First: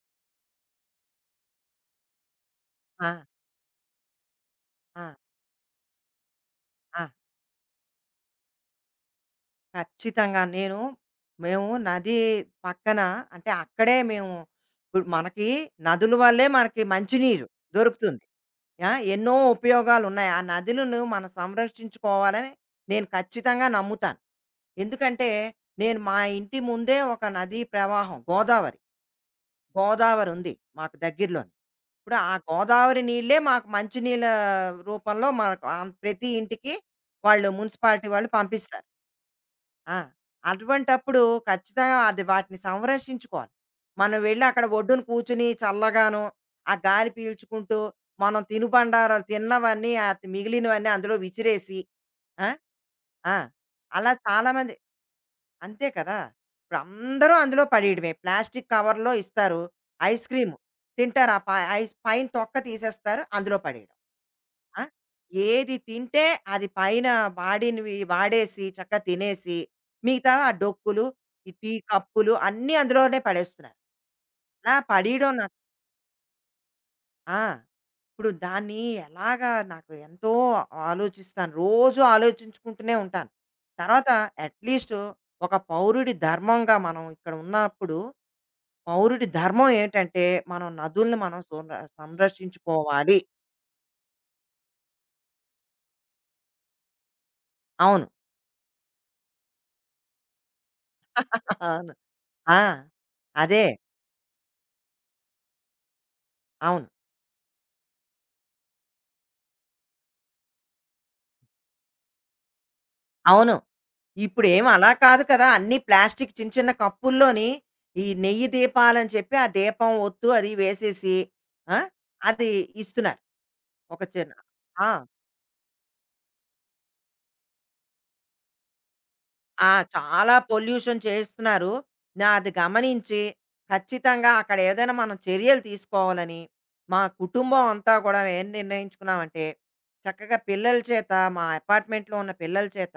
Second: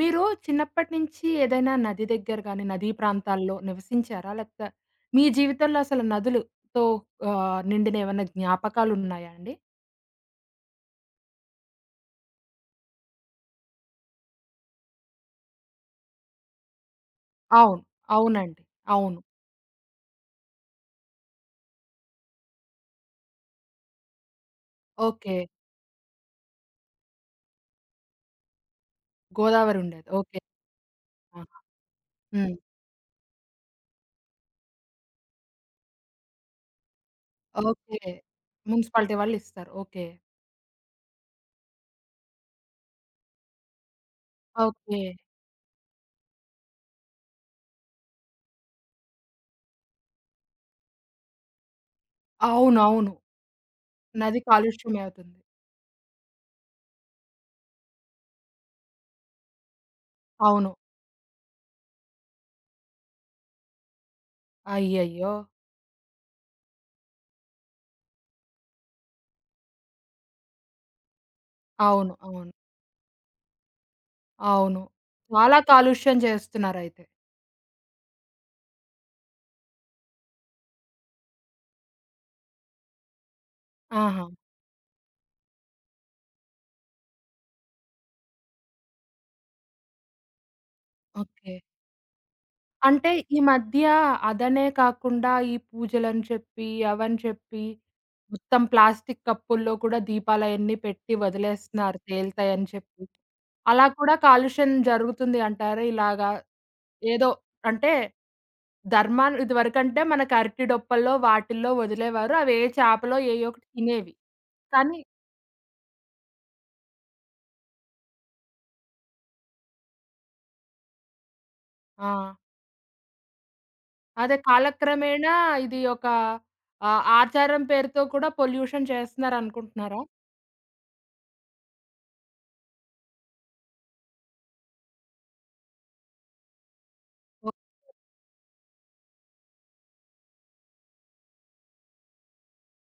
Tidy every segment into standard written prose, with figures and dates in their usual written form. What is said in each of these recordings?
మీరు చిన్నప్పటి నుంచి ఏదైనా నది దగ్గర గాని, నదీ ఆ! ప్రాంతాల్లో నివసించారా? లేకపోతే ఆ! మీ జీవితంలో అసలు నదులుతో ఆ! నిండిన ఏమన్నా జ్ఞాపకాలున్నాయా అండి? ఖచ్చితంగా. మేము నది పక్కన, అంటే, అక్కడే మేము ఇప్పుడు మనకి నదుల వల్లే మనకి మంచినీరు అవును. దొరుకుతుంది. అవునండి. ఆ! అవును. ఎన్నో ఉపయోగాలున్నాయి. ఆ నదులను మనం సంరక్షించుకోవాలని నేను ఖచ్చితంగా నమ్ముతాను. ఎందుకంటే, ఓకే. నేను మా ఇంటి ముందే ఒక నదీ ప్రవాహం గోదావరి. గోదావరి ఉండేది. గోదావరి ఓకే. ఉంది మాకు దగ్గరలోని. ఆహా! ఇప్పుడు ఆ హ్మ్. గోదావరి నీళ్ళే మాకు మంచినీళ్ళ రూపంలో మనకు ప్రతి ఇంటికి వాళ్ళు ఓకే. మున్సిపాలిటీ వాళ్ళు పంపిస్తారు. మున్సిపాలిటీ వాళ్ళు ఇస్తారు. ఆ! ఓకే. అటువంటప్పుడు ఖచ్చితంగా అది వాటిని సంరక్షించుకోవాలి. మనం వెళ్లి అక్కడ ఒడ్డున ఓకే. కూర్చొని చల్లగాను, ఆ గాలి పీల్చుకుంటూ, మనం తినుబండారాలు తిన్నవన్నీ మిగిలినవన్నీ అందులో విసిరేసి, ఆ! అవునవును. ఆ! అలా నది చాలామంది కాలుష్యమే అవుతుంది. అంతే కదా! ఇప్పుడు అందరూ అందులో పడేయడమే. ప్లాస్టిక్ కవర్‌లో ఇస్తారు. ఐస్ క్రీమ్ అవును. తింటారు. ఆ ప ఐస్ పైన తొక్క తీసేస్తారు. అందులో పడేయడం. ఆ! అయ్యయ్యో! ఏది తింటే అది పైన వాడినవి వాడేసి చక్కగా తినేసి, మిగతా ఆ డొక్కులు, ఈ టీ అవును. కప్పులు అవును. అన్నీ అందులోనే పడేస్తున్నారు. అలా అవును. పడేయడం నాకు చాలా కాలుష్యం చేస్తున్నారయితే. ఆ! ఇప్పుడు దాన్ని ఎలాగా నాకు ఎంతో ఆలోచిస్తాను. రోజు ఆలోచించుకుంటూనే ఉంటాను. తర్వాత ఆహా! అట్‌లీస్ట్ ఒక పౌరుడి ధర్మంగా మనం ఇక్కడ ఉన్నప్పుడు, పౌరుడి ధర్మం ఏంటంటే, మనం నదుల్ని ఓకే. అంటే సంరక్షించుకోవాలి. ఈ మధ్య అదనే కాకుండా ఈ పూజలని చెప్పి, అవని చెప్పి, అవును. మొత్తం ప్లాస్టిక్ కప్పుల్లో కూడా దీపాలయన్నీ పెట్టి అవును. వదిలేస్తున్నారు ఆ! పేలుతాయని చెప్పి. అదే. అలా కూడా కాలుష్యం జరుగుతుంది అంటారా? ఇలాగా అవును. ఏదో అంటే ధర్మాన్ ఇదివరకంటే మనకు అరటి డొప్పల్లో వాటిల్లో వదిలేవారు. అవి ఏ చేపలో ఏయో అవును. ఒకటి తినేవి. ఇప్పుడేం అలా కానీ కాదు కదా! అన్నీ ప్లాస్టిక్ చిన్న చిన్న కప్పుల్లోని ఈ నెయ్యి దీపాలని చెప్పి, ఆ దీపం ఒత్తు అది వేసేసి, ఆ! ఆ! అది ఇస్తున్నారు. ఒక చిన్న అదే ఆ! కాలక్రమేణా ఇది ఒక ఆచారం పేరుతో కూడా పొల్యూషన్ ఆ! చేస్తున్నారనుకుంటున్నారా? చాలా పొల్యూషన్ చేస్తున్నారు. నా అది గమనించి ఖచ్చితంగా అక్కడ ఏదైనా మనం చర్యలు తీసుకోవాలని, మా ఓ కుటుంబం అంతా కూడా ఏం నిర్ణయించుకున్నామంటే, చక్కగా పిల్లల చేత మా అపార్ట్మెంట్‌లో ఉన్న పిల్లల చేత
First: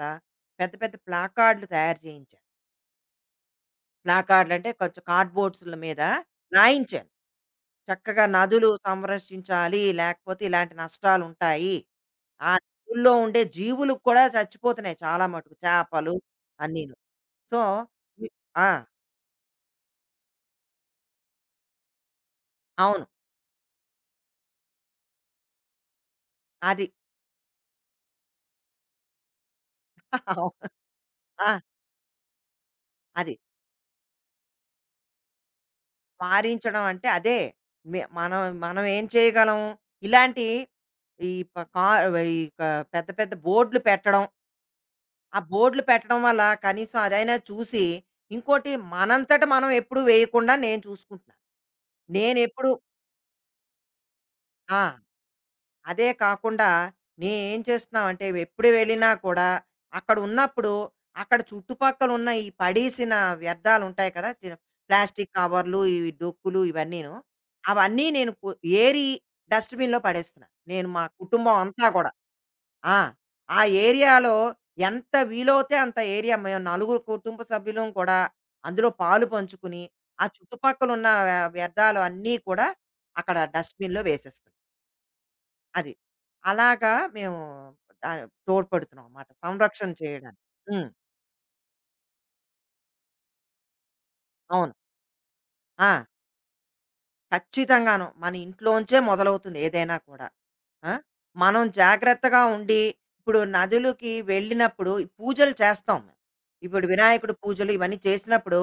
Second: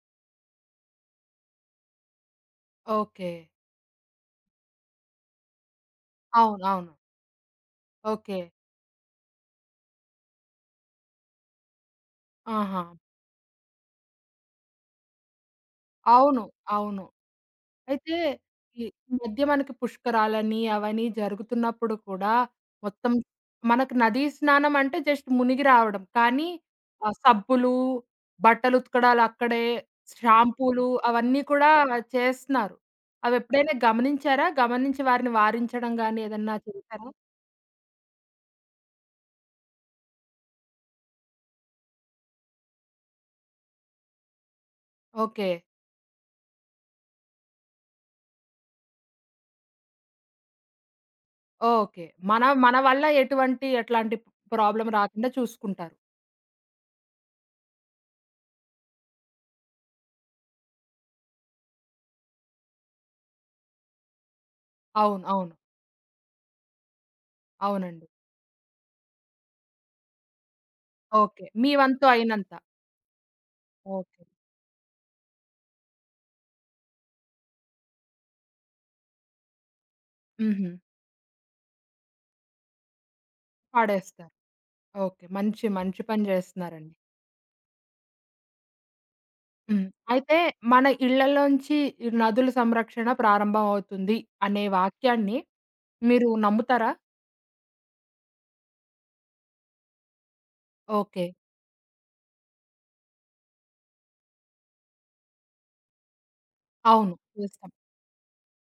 పెద్ద పెద్ద ప్లాకార్డ్‌లు తయారు చేయించాను. ఓకే. ప్లాకార్డ్‌లు అంటే కొంచెం కార్డ్‌బోర్డ్స్‌ల మీద అవును. అవును. రాయించాను. చక్కగా ఓకే. నదులు సంరక్షించాలి, లేకపోతే ఇలాంటి నష్టాలుంటాయి. ఆ ఆహా! నదుల్లో ఉండే జీవులు కూడా చచ్చిపోతున్నాయి, చాలా మటుకు చేపలు అవును. అన్నీను. అవును. సో, అయితే వి ఆ! ఈ ఈ మధ్య మనకి పుష్కరాలని, అవని జరుగుతున్నప్పుడు కూడా అవును. మొత్తం మనకు నదీ స్నానం అంటే జస్ట్ మునిగి రావడం. కానీ అది. ఆ సబ్బులు, బట్టలు ఉతకడాలు అక్కడే, అవును. షాంపూలు అవన్నీ ఆ! కూడా చేస్తున్నారు. అది. అవెప్పుడైనా గమనించారా? గమనించి వారిని వారించడం గాని ఏదన్నా వారించడం చేశారా? అంటే అదే. మే మనం మనం ఏం చేయగలం? ఇలాంటి ఈ ప కా ఈ క పెద్ద పెద్ద బోర్డులు పెట్టడం. ఆ ఓకే. బోర్డులు పెట్టడం వల్ల కనీసం అదైనా చూసి, ఇంకోటి మనంతట మనం ఎప్పుడు వేయకుండా నేను చూసుకుంటున్నాను. ఓకే. మన నేనెప్పుడు మన వల్ల ఎటువంటి ఎట్లాంటి ఆ! ప్రాబ్లమ్ రాకుండా చూసుకుంటారు. అదే కాకుండా నేనేం చేస్తున్నావంటే ఎప్పుడు వెళ్ళినా కూడా అక్కడ ఉన్నప్పుడు అక్కడ చుట్టుపక్కల ఉన్న ఈ పడేసిన వ్యర్థాలు ఉంటాయి కదా, అవును. ప్లాస్టిక్ అవును. కవర్లు, ఈ డొక్కులు ఇవన్నీను, అవన్నీ అవునండి. నేను ఏరి డస్ట్బిన్లో పడేస్తున్నాను. నేను మా ఓకే. కుటుంబం మీ అంతా వంతు కూడా అయినంత. ఆ ఆ ఓకే. ఏరియాలో ఎంత వీలవుతే అంత ఏరియా, మేము నలుగురు కుటుంబ సభ్యులం కూడా అందులో పాలు పంచుకుని ఆ హుహు. చుట్టుపక్కల ఉన్న వ్యర్థాలు అన్నీ కూడా అక్కడ డస్ట్బిన్లో పడేస్తారు. వేసేస్తున్నాం. ఓకే. మంచి, అది. మంచి పని అలాగా జేస్తున్నారండి. మేము తోడ్పడుతున్నాం అన్నమాట, హ్మ్. సంరక్షణ అయితే చేయడానికి. మన హ్మ్. ఇళ్ళలోంచి ఈ నదుల సంరక్షణ ప్రారంభమవుతుంది అనే అవును. వాక్యాన్ని ఆ! మీరు నమ్ముతారా? ఖచ్చితంగాను. మన ఇంట్లోంచే మొదలవుతుంది ఏదైనా కూడా. ఆ! ఓకే. మనం జాగ్రత్తగా ఉండి, ఇప్పుడు నదులకి వెళ్ళినప్పుడు ఈ పూజలు చేస్తాం మేము. ఇప్పుడు అవును. వినాయకుడి పూజలు చేస్తాం. ఇవన్నీ చేసినప్పుడు,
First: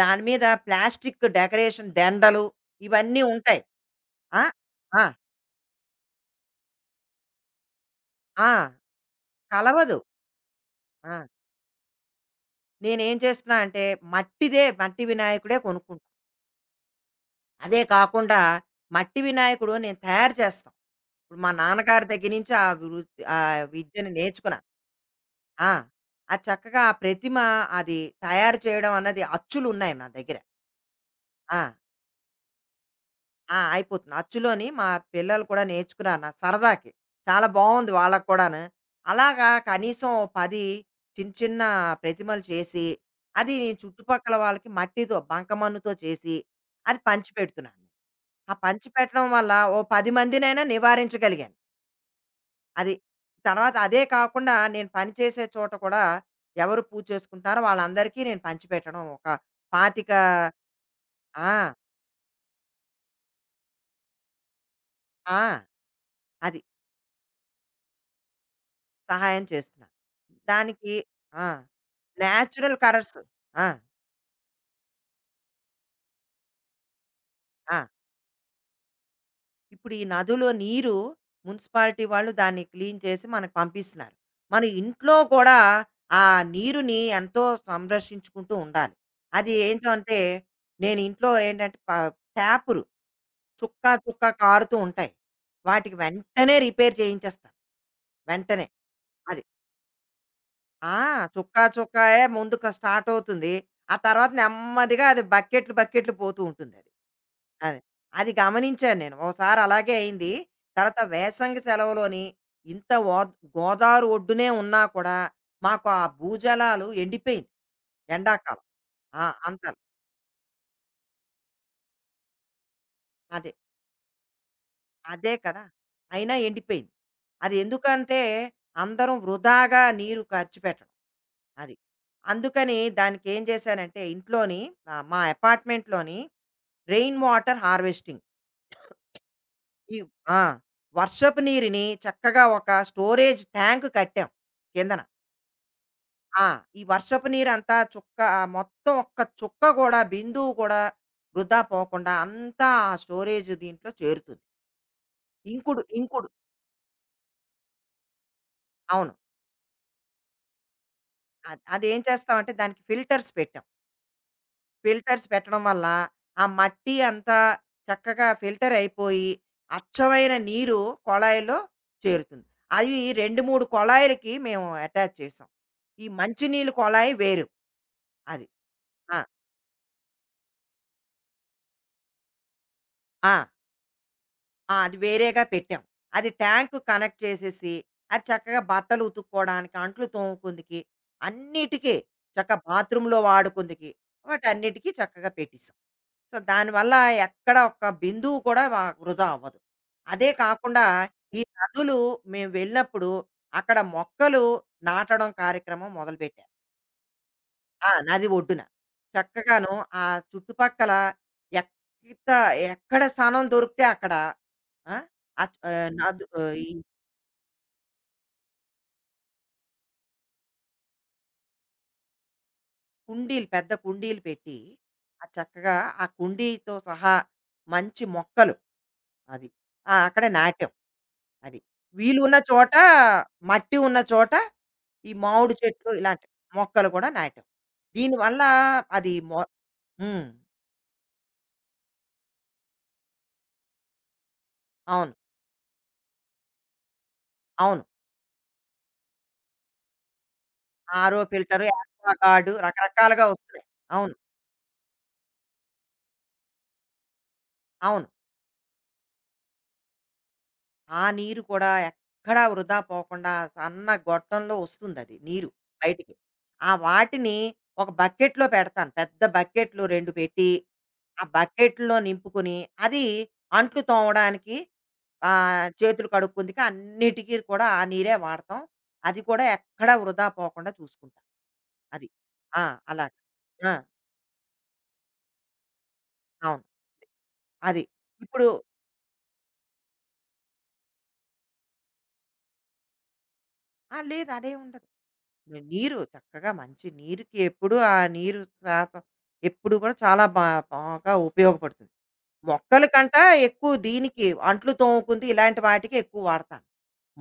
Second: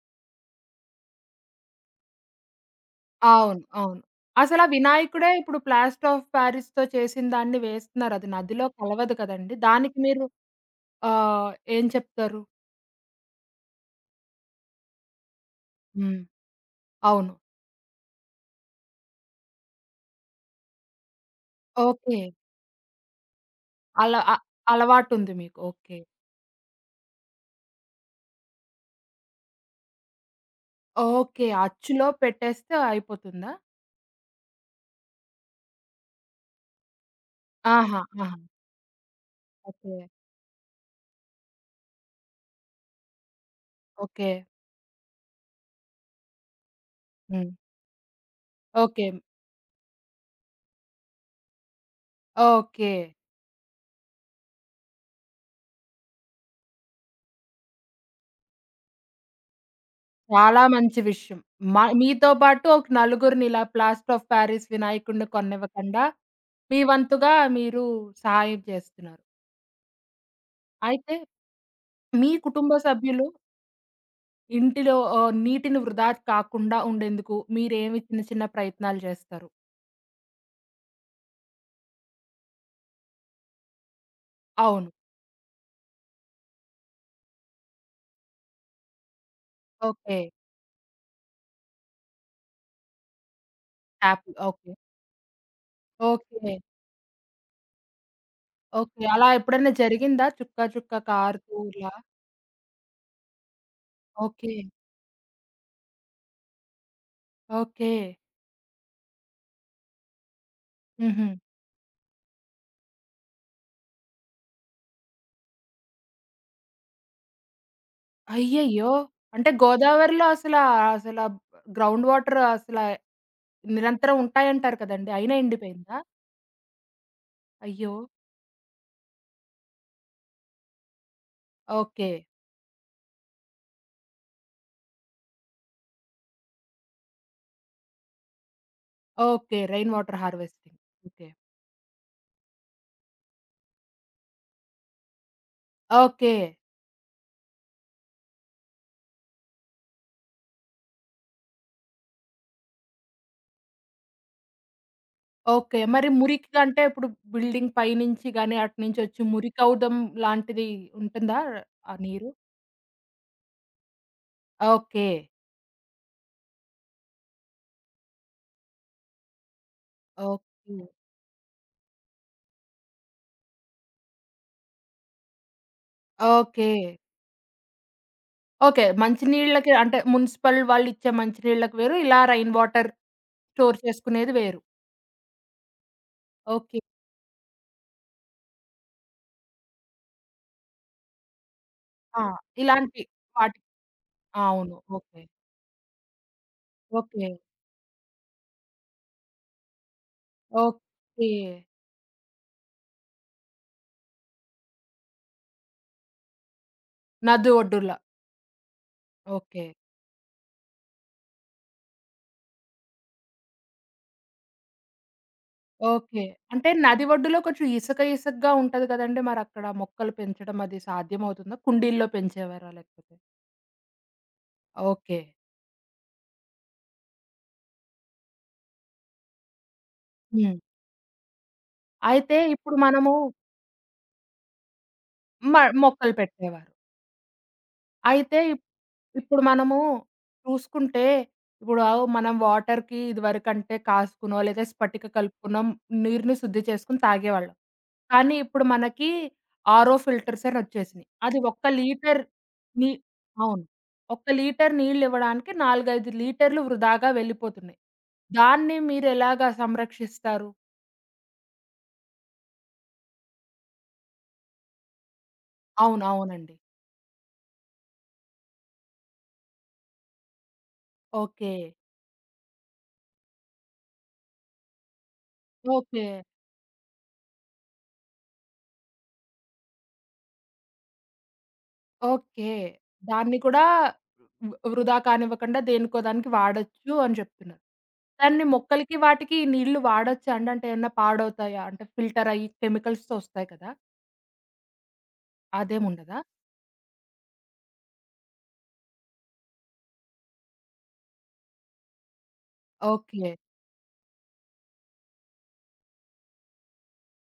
దాని మీద ప్లాస్టిక్ డెకరేషన్ దండలు ఇవన్నీ ఉంటాయి. అవును. అవును. ఆ! అసలా ఆ! వినాయకుడే ఇప్పుడు ప్లాస్టర్ ఆఫ్ పారిస్‌తో చేసిన దాన్ని వేస్తున్నారు. అది ఆ! నదిలో కలవదు కదండీ! కలవదు. దానికి మీరు ఆ! ఏం చెప్తారు? నేనేం చేస్తున్నా అంటే మట్టిదే, మట్టి వినాయకుడే కొనుక్కుంటున్నాను. హ్మ్. అవును. అదే కాకుండా మట్టి వినాయకుడు నేను తయారు చేస్తాం. ఇప్పుడు మా నాన్నగారి ఓకే. దగ్గర నుంచి ఆ వృత్తి ఆ విద్యను అలా నేర్చుకున్నా. అలవాటుంది మీకు. ఆ! ఓకే. ఆ చక్కగా ఆ ప్రతిమ అది తయారు చేయడం అన్నది అచ్చులున్నాయి నా దగ్గర. ఓకే. ఆ! అచ్చులో పెట్టేస్తే అయిపోతుందా? ఆ! అయిపోతుంది. అచ్చులోని మా పిల్లలు కూడా నేర్చుకున్నారు నా సరదాకి. చాలా బావుంది ఆహా! వాళ్ళకి ఆహా! కూడాను. అలాగా ఓకే. కనీసం 10 చిన్న చిన్న ప్రతిమలు చేసి, అది ఓకే. చుట్టుపక్కల వాళ్ళకి మట్టితో బంకమన్నుతో చేసి, అది హ్మ్. పంచిపెడుతున్నాను. ఆ పంచి ఓకే. పెట్టడం వల్ల ఓ 10 మందినైనా నివారించగలిగాను. ఓకే. అది. తర్వాత అదే కాకుండా నేను పనిచేసే చోట కూడా ఎవరు పూజ చేసుకుంటారో వాళ్ళందరికీ నేను పంచిపెట్టడం ఒక 25. చాలా మంచి విషయం. ఆ! మ మీతో పాటు ఒక నలుగురిని ఇలా ప్లాస్టర్ ఆఫ్ పారిస్ వినాయకుడిని ఆ! కొనివ్వకుండా అది. మీ వంతుగా మీరు సహాయం చేస్తున్నారు. సహాయం చేస్తున్నాను. దానికి అయితే ఆ! మీ కుటుంబ నేచురల్ కలర్స్. సభ్యులు ఆ! ఇంటిలో నీటిని వృధా కాకుండా ఉండేందుకు ఆ! మీరేమి చిన్న చిన్న ప్రయత్నాలు చేస్తారు? ఇప్పుడు ఈ నదిలో నీరు, మున్సిపాలిటీ వాళ్ళు దాన్ని క్లీన్ చేసి మనకు పంపిస్తున్నారు. మన అవును. ఇంట్లో కూడా ఆ నీరుని ఎంతో సంరక్షించుకుంటూ ఉండాలి. అది ఏంటంటే ఓకే. నేను ఇంట్లో ఏంటంటే ట్యాప్‌లు చుక్క ట్యాప్ చుక్క ఓకే. కారుతూ ఉంటాయి. వాటికి ఓకే. వెంటనే రిపేర్ చేయించేస్తాను. వెంటనే. ఓకే. అలా అది. ఎప్పుడైనా జరిగిందా? చుక్క చుక్క ఆ! కారుతూ చుక్కా ఇలా? చుక్కాయే ముందు స్టార్ట్ అవుతుంది. ఆ తర్వాత ఓకే. నెమ్మదిగా అది బకెట్లు బకెట్లు పోతూ ఉంటుందది. అది. అది ఓకే. అది గమనించాను నేను. ఓసారి అలాగే అయింది. తర్వాత హుహు. వేసంగి సెలవులోని ఇంత ఓద్ గోదావరి ఒడ్డునే ఉన్నా కూడా మాకు ఆ భూజలాలు ఎండిపోయింది ఎండాకాలం. అయ్యయ్యో! అంటే అంతాను. గోదావరిలో అసల గ్రౌండ్ వాటర్ అసల అదే. నిరంతరం ఉంటాయంటారు కదండీ! అదే అయినా కదా! ఎండిపోయిందా? అయినా ఎండిపోయింది. అది అయ్యో! ఎందుకంటే, అందరం వృధాగా నీరు ఖర్చు పెట్టడం. అది. ఓకే. అందుకని దానికేం చేశానంటే, ఇంట్లోని మా అపార్ట్‌మెంట్‌లోని rain water harvesting. Okay. Rain ఈ వాటర్ ఆ! హార్వెస్టింగ్. ఓకే. వర్షపు నీరుని చక్కగా ఒక స్టోరేజ్ ట్యాంక్ కట్టాం కిందన. ఓకే. ఆ! ఈ వర్షపు నీరంతా చుక్క మొత్తం ఒక్క చుక్క కూడా, బిందువు కూడా వృధా పోకుండా అంతా ఆ స్టోరేజ్ దీంట్లో చేరుతుంది. ఓకే. ఇంకుడు మరి ఇంకుడు మురికిగా అంటే ఇప్పుడు బిల్డింగ్ పైనుంచి గాని, అటునుంచి అవును. వచ్చి మురికౌదం లాంటిది ఉంటుందా? అది ఆ అదేం నీరు? చేస్తామంటే దానికి ఫిల్టర్స్ పెట్టాం. ఓకే. ఫిల్టర్స్ పెట్టడం వల్ల, ఆ మట్టి అంతా చక్కగా ఫిల్టర్ అయిపోయి, అచ్చమైన ఓకే. నీరు కొళాయిలో చేరుతుంది. అవి 2, 3 కొళాయిలకి మేము అటాచ్ చేసాం. ఈ ఓకే. మంచినీళ్ళు కొళాయి వేరు. అది. ఓకే. ఆ! మంచి నీళ్ళకి అంటే మున్సిపల్ వాళ్ళిచ్చే మంచి నీళ్ళకి వేరు. ఇలా రైన్ వాటర్ ఆ! స్టోర్ చేసుకునేది వేరు. ఆ! అది వేరేగా పెట్టాం. అది ట్యాంక్‌కు ఓకే. కనెక్ట్ చేసేసి, అది చక్కగా బట్టలు ఉతుక్కోవడానికి, అంట్లు తోముకుందుకి, అన్నిటికీ ఆ! చక్క ఇలాంటి బాత్రూమ్‌లో వాటి వాడుకుందుకి, అవును. వాటన్నిటికీ ఓకే. చక్కగా పెట్టేసాం. సో, దానివల్ల ఓకే. ఎక్కడ ఒక్క బిందువు కూడా వృధా అవ్వదు. అదే కాకుండా ఓకే. ఈ నదులు మేము వెళ్ళినప్పుడు అక్కడ మొక్కలు నాటడం కార్యక్రమం మొదలుపెట్టారు. నది ఒడ్డుల. నది ఒడ్డున. ఓకే. చక్కగాను ఆ చుట్టుపక్కల ఎక్కిత ఎక్కడ స్థానం దొరికితే అక్కడ ఆ! అచ్ ఆహ్, ఓకే. నదు ఆహ్, ఈ అంటే నది ఒడ్డులో కొంచెం ఇసుక ఇసుకగా ఉంటది కదండీ! మరక్కడ మొక్కలు పెంచడం అది సాధ్యమవుతుందా? కుండీల్లో పెంచేవారా లేకపోతే? కుండీలు, పెద్ద కుండీలు పెట్టి ఓకే. ఆ చక్కగా ఆ కుండీతో సహా మంచి మొక్కలు అవి. అక్కడ హ్మ్. నాటాం. అది. వీలున్న అయితే చోట, ఇప్పుడు మనము మట్టి ఉన్న చోట ఈ మామిడి మ చెట్లు మొక్కలు ఇలాంటి పెట్టేవారు. మొక్కలు కూడా నాటాం. అయితే దీనివల్ల అది మొ ఇప్పుడు మనము హ్మ్. చూసుకుంటే, ఇప్పుడు ఆవ్ మనం వాటర్‌కి ఇదివరకంటే కాసుకునో, లేదా స్పటిక అవును. కలుపుకునో నీరుని శుద్ధి చేసుకొని తాగేవాళ్ళం. అవును. కానీ ఇప్పుడు మనకి ఆర్ఓ ఫిల్టర్స్ అని వచ్చేసినియి. ఆరో అది ఫిల్టరు, ఒక్క లీటర్ యాక్వాగార్డు నీ రకరకాలుగా వస్తున్నాయి. అవును. అవును. ఒక్క లీటర్ నీళ్ళివ్వడానికి 4, 5 లీటర్లు వృధాగా వెళ్ళిపోతున్నాయి. అవును. దాన్ని మీరెలాగా సంరక్షిస్తారు? ఆ నీరు కూడా ఎక్కడా వృధా పోకుండా సన్న గొట్టంలో వస్తుందది నీరు అవును. బయటికి. అవునండి. ఆ వాటిని ఒక బకెట్‌లో పెడతాను. పెద్ద బకెట్లు 2 పెట్టి ఆ ఓకే. బకెట్‌లో నింపుకొని, అది అంట్లు తోమడానికి, ఓకే. చేతులు కడుక్కుందుకు అన్నిటికి కూడా ఆ నీరే వాడతాం. అది కూడా ఎక్కడా వృధా పోకుండా చూసుకుంటాం. అది. ఓకే. ఆ! అలాగ. దాన్ని కూడా ఆ! వ్ వృధా కానివ్వకుండా దేనికో దానికి అవును. వాడొచ్చు అని చెప్తున్నారు. అది. దాన్ని ఇప్పుడు మొక్కలకి వాటికి నీళ్లు వాడొచ్చా అండి? అంటే ఏమన్నా పాడవుతాయా? అంటే ఫిల్టర్ అయ్యి కెమికల్స్‌తో వస్తాయి కదా! లేదు, అదేం ఉండదు. నీరు అదేముండదా? చక్కగా మంచి నీరుకి ఎప్పుడూ ఆ నీరు శాతం ఎప్పుడు కూడా చాలా బాగా ఉపయోగపడుతుంది. మొక్కలకంటా ఓకే. ఎక్కువ దీనికి అంట్లు తోముకుంది ఇలాంటి వాటికి ఎక్కువ వాడతాను.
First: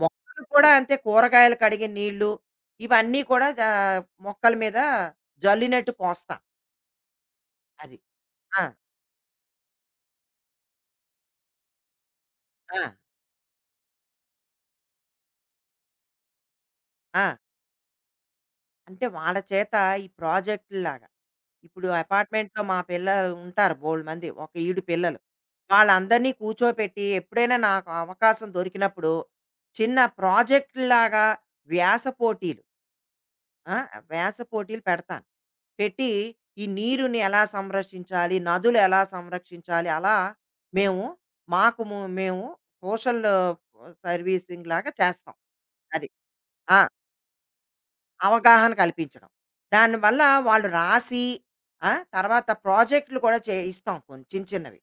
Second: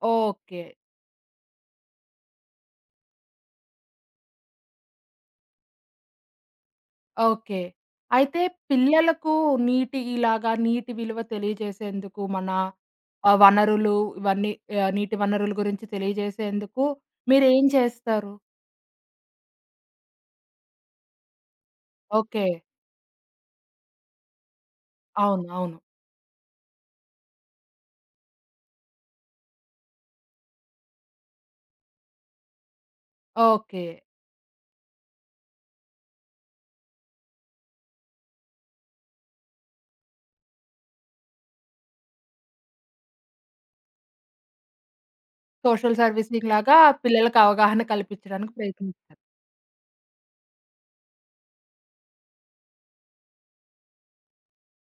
మొక్కలు ఓకే. కూడా అంతే, కూరగాయలు కడిగిన నీళ్ళు ఇవన్నీ కూడా మొక్కల మీద జల్లినట్టు పోస్తాం. ఓకే. అది అయితే ఆ, పిల్లలకు నీటి ఇలాగా నీటి విలువ తెలియజేసేందుకు మన ఆ, వనరులు ఇవన్నీ నీటి వనరుల గురించి తెలియజేసేందుకు ఆ. మీరేం చేస్తారు? అంటే వాళ్ళ చేత ఈ ప్రాజెక్టు లాగా ఇప్పుడు ఓకే. apartment లో మా పిల్లలు ఉంటారు బోల్డ్ మంది, ఒక ఈడు పిల్లలు అవును. అవును. వాళ్ళందరినీ కూర్చోపెట్టి ఎప్పుడైనా నాకు అవకాశం దొరికినప్పుడు చిన్న ప్రాజెక్టు లాగా వ్యాస పోటీలు, ఆ, ఓకే. వ్యాస పోటీలు పెడతాను, పెట్టి ఈ నీరుని ఎలా సంరక్షించాలి, నదులు ఎలా సంరక్షించాలి అలా మేము మాకు ము మేము సోషల్ సర్వీసింగ్ లాగా చేస్తాం. సోషల్ అది. సర్వీసింగ్ లాగా ఆ! పిల్లలకి అవగాహన కల్పించడానికి అవగాహన ప్రయత్నిస్తారు. కల్పించడం. దానివల్ల వాళ్ళు రాసి, తర్వాత ప్రాజెక్టులు కూడా ఇస్తాం కొన్ని చిన్న చిన్నవి.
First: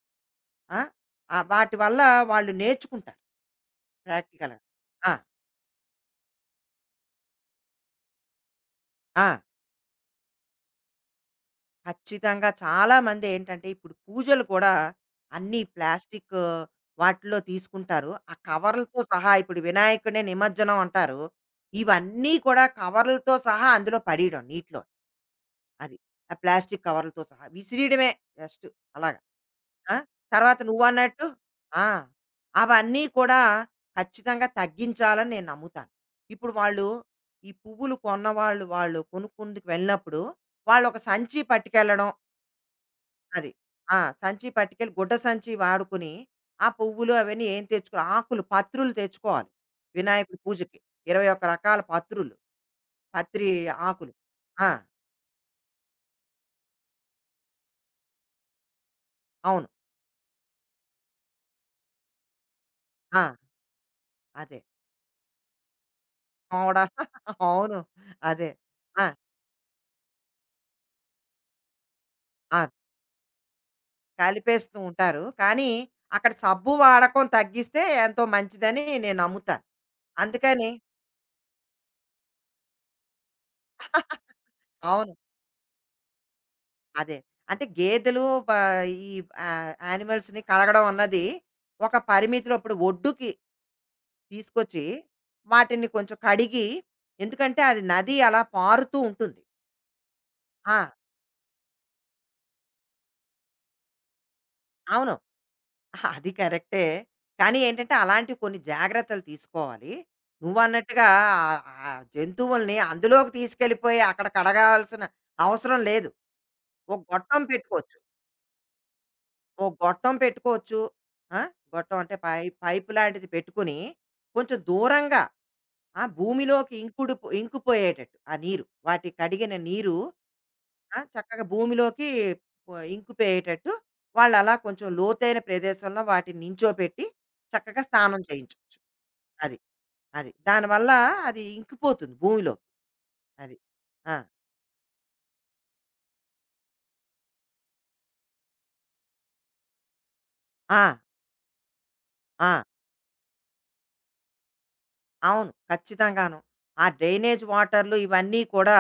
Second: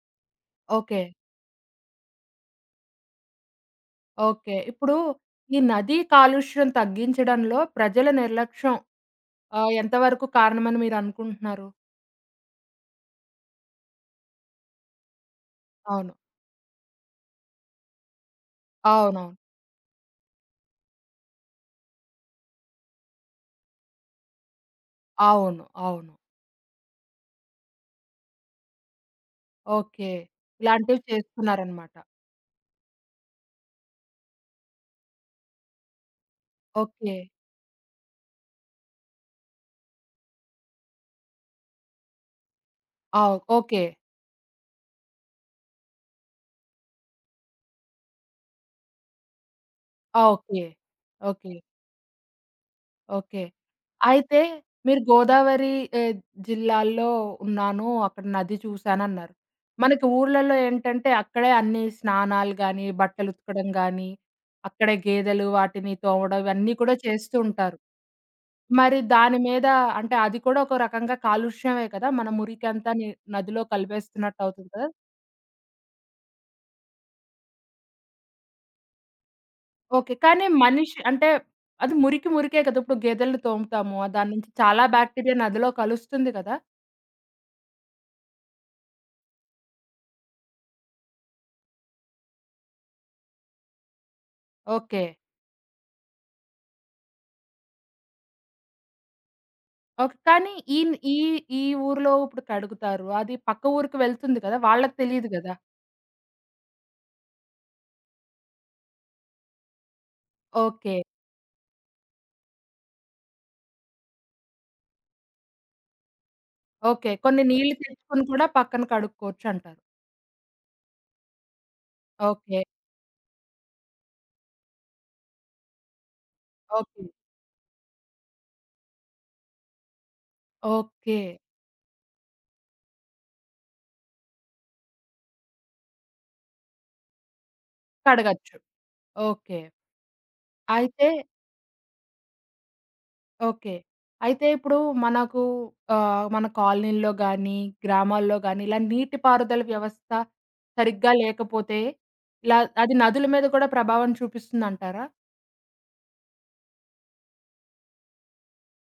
ఆ! ఓకే. వాటి వల్ల వాళ్ళు నేర్చుకుంటారు ఓకే. ప్రాక్టికల్‌గా. ఇప్పుడు ఆ! ఈ నదీ కాలుష్యం తగ్గించడంలో ప్రజల నిర్లక్ష్యం ఆ! ఎంత వరకు కారణమని మీరనుకుంటున్నారు? ఖచ్చితంగా చాలామంది ఏంటంటే ఇప్పుడు పూజలు కూడా అన్ని అవును. ప్లాస్టిక్ వాటిలో తీసుకుంటారు. ఆ కవర్‌లతో అవునవును. సహా ఇప్పుడు వినాయకుడిని నిమజ్జనం అంటారు. ఇవన్నీ కూడా కవర్‌లతో సహా అందులో పడేయడం నీటిలో. అవును. అది. అవును. ఆ ప్లాస్టిక్ కవర్‌లతో సహా విసిరేయడమే జస్ట్ అలాగా. ఆ! ఓకే. తర్వాత ఇలాంటివి నువ్వన్నట్టు ఆ! చేస్తున్నారనమాట. అవన్నీ కూడా ఖచ్చితంగా తగ్గించాలని నేను నమ్ముతాను. ఇప్పుడు వాళ్ళు ఓకే. ఈ పువ్వులు కొన్నవాళ్ళు వాళ్ళు వాళ్ళు కొనుక్కుందుకు వెళ్ళినప్పుడు వాళ్ళొక సంచి పట్టుకెళ్ళడం. అవ్ అది. ఓకే. సంచి పట్టుకెళ్ళి గుడ్డ సంచి వాడుకుని, ఆ పువ్వులు అవన్నీ ఏం తెచ్చుకో, ఆకులు, పత్రులు తెచ్చుకోవాలి ఆ! వినాయకుడి ఓకే. పూజకి. 21 ఓకే. రకాల పత్రులు. ఓకే. పత్రి ఆకులు. అయితే ఆ! మీరు గోదావరి ఆహ్, జిల్లాల్లో ఉన్నాను. అక్కడ నది చూసానన్నారు. అవును. మనకి ఊర్లలో ఏంటంటే అక్కడే అన్ని స్నానాలు గాని, ఆ! బట్టలు ఉతకడం గాని, అదే. అక్కడే గేదెలు వాటిని తోమడం ఇవన్నీ పావడా కూడా చేస్తూ ఉంటారు. అవును. అదే. మరి ఆ! దాని మీద అంటే అది కూడా ఒక రకంగా కాలుష్యమే కదా! మన ఆ! మురికంతా ని నదిలో కలిపేస్తున్నట్టు అవుతుంది కలిపేస్తూ కదా! ఉంటారు. కానీ, అక్కడ సబ్బు వాడకం తగ్గిస్తే ఎంతో మంచిదని నేను నమ్ముతాను. ఓకే. కానీ అందుకని మనిషి అంటే అది మురికి మురికే కదా! ఇప్పుడు గేదెలను తోముతాము. దాని నుంచి చాలా అవును. బాక్టీరియా నదిలో కలుస్తుంది కదా! అదే. అంటే గేదెలు ఈ యానిమల్స్‌ని కడగడం అన్నది ఒక పరిమితిలో ఇప్పుడు ఒడ్డుకి తీసుకొచ్చి, ఓకే. వాటిని కొంచెం కడిగి, ఎందుకంటే అది నది అలా పారుతూ ఉంటుంది. ఓకే. కానీ ఆ! ఈన్ ఈ ఈ ఊర్లో ఇప్పుడు కడుగుతారు. అది పక్క ఊరికి వెళ్తుంది కదా! వాళ్ళకి అవును. తెలీదు గదా! అది కరెక్టే. కానీ ఏంటంటే అలాంటివి కొన్ని జాగ్రత్తలు తీసుకోవాలి. ఓకే. నువ్వన్నట్టుగా ఆహ్, ఆ ఆ జంతువుల్ని అందులోకి తీసుకెళ్ళిపోయి అక్కడ కడగాల్సిన అవసరం లేదు. ఒక ఓకే. గొట్టం కొన్ని నీళ్లు పెట్టుకోవచ్చు. తెచ్చుకొని కూడా పక్కన ఓ కడుక్కోవచ్చంటారు. గొట్టం పెట్టుకోవచ్చు. ఆ! గొట్టం అంటే పై ఓకే. పైప్ లాంటిది పెట్టుకుని, కొంచెం దూరంగా భూమిలోకి ఓకే. ఇంకిపోయేటట్టు ఆ నీరు, వాటి కడిగిన నీరు ఓకే. చక్కగా భూమిలోకి ఇంకిపోయేటట్టు, వాళ్ళలా కొంచెం లోతైన ప్రదేశంలో వాటిని నించోపెట్టి, చక్కగా స్నానం కడగచ్చు. చేయించొచ్చు. అది. ఓకే. అది. దానివల్ల అయితే అది ఇంకిపోతుంది భూమిలోకి. అది. ఓకే. ఆ! అయితే ఇప్పుడు మనకు మన కాలనీల్లో గానీ, గ్రామాల్లో గానీ ఇలా నీటి పారుదల వ్యవస్థ ఆ! సరిగ్గా లేకపోతే ఆ! ఇలా అది నదుల మీద కూడా ప్రభావం చూపిస్తుందంటారా? అవును. ఖచ్చితంగాను. ఆ డ్రైనేజ్ వాటర్లు ఇవన్నీ కూడా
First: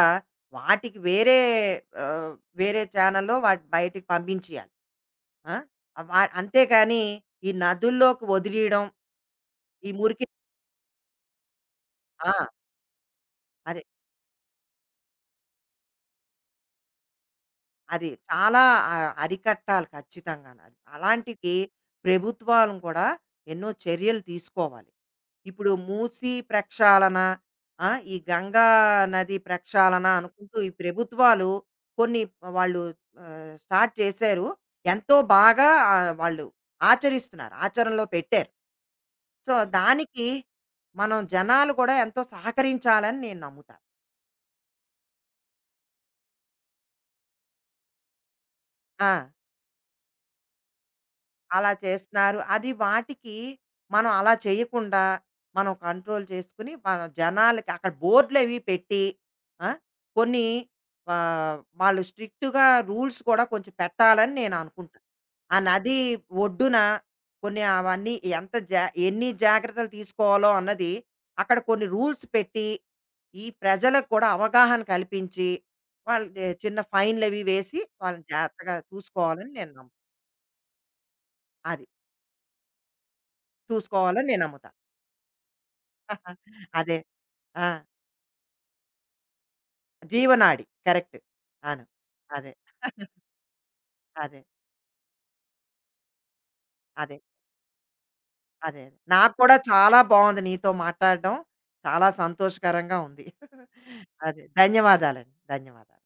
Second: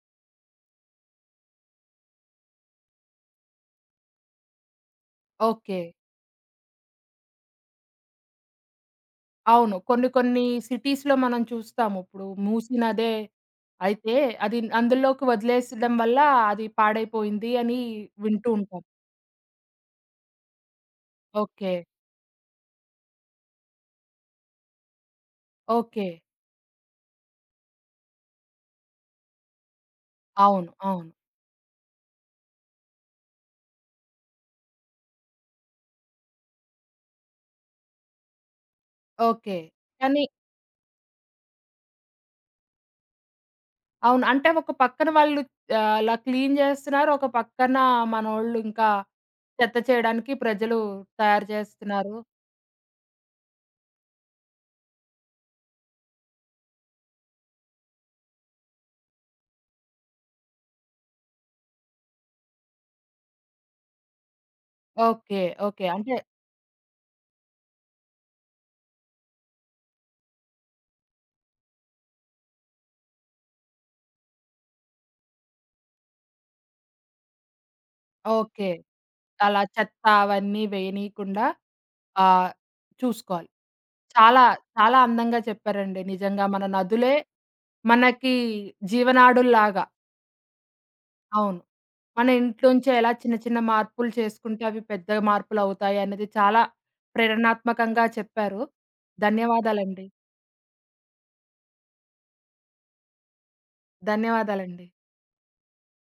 వాటికి వేరే ఆహ్, వేరే ఛానెల్‌లో వాటి బయటికి పంపించేయాలి. ఆ! ఓకే. వ అంతేగాని ఈ నదుల్లోకి వదిలీయడం, అవును. ఈ కొన్ని మురికి కొన్ని సిటీస్‌లో మనం చూస్తాము. ఇప్పుడు ఆ! మూసి నదే అదే. అయితే అది అందులోకి వదిలేసడం వల్ల అది పాడైపోయింది అని అది వింటూ చాలా ఉంటాం. అరికట్టాలి ఖచ్చితంగాను. అలాంటికి ఓకే. ప్రభుత్వాలు కూడా ఎన్నో చర్యలు తీసుకోవాలి. ఇప్పుడు ఓకే. మూసీ ప్రక్షాళన, ఆ! ఈ గంగా నది ప్రక్షాళన అనుకుంటూ ఈ అవును. అవును. ప్రభుత్వాలు కొన్ని వాళ్ళు స్టార్ట్ చేశారు. ఎంతో బాగా వాళ్ళు ఆచరిస్తున్నారు. ఆచరణలో పెట్టారు. So, okay. కానీ దానికి మనం జనాలు కూడా ఎంతో సహకరించాలని నేను నమ్ముతాను. అవును. అంటే ఒక పక్కన వాళ్ళు అలా క్లీన్ చేస్తున్నారు. ఒక పక్కన మనోళ్ళు ఇంకా ఆ! చెత్త చేయడానికి ప్రజలు తయారు అలా చేస్తున్నారు. చేస్తున్నారు. అది వాటికి. మనం అలా చేయకుండా మనం కంట్రోల్ చేసుకొని, మన జనాలకి అక్కడ బోర్డులవి పెట్టి, ఆ! కొన్ని వాళ్ళు స్ట్రిక్ట్‌గా రూల్స్ కూడా కొంచెం పెట్టాలని నేను అనుకుంటా. ఓకే. ఆ ఓకే. నది అంటే ఒడ్డున కొన్ని అవన్నీ ఎంత జా ఎన్ని జాగ్రత్తలు తీసుకోవాలో అన్నది అక్కడ కొన్ని రూల్స్ పెట్టి, ఈ ప్రజలకు కూడా అవగాహన కల్పించి, వాళ్ళు చిన్న ఫైన్‌లవి వేసి వాళ్ళని ఓకే. జాగ్రత్తగా చూసుకోవాలని అలా నేను నమ్ము. చెత్త అవన్నీ వేయనీకుండా అది. ఆహ్, చూసుకోవాలి. చూసుకోవాలని నేను చాలా, నమ్ముతాను. చాలా అందంగా చెప్పారండి. నిజంగా మన అదే. నదులే ఆ! మనకి జీవనాడుల్లాగా. జీవనాడి. కరెక్ట్. అవును. అవును. మన అదే. ఇంట్లోంచే ఎలా చిన్న చిన్న మార్పులు అదే. అదే. చేసుకుంటే అవి పెద్ద మార్పులవుతాయి అనేది చాలా అదే. ప్రేరణాత్మకంగా చెప్పారు. అదే. నాకు కూడా చాలా ధన్యవాదాలండి. బావుంది నీతో మాట్లాడడం. చాలా సంతోషకరంగా ఉంది. అదే. ధన్యవాదాలండి. ధన్యవాదాలండి. ధన్యవాదాలు.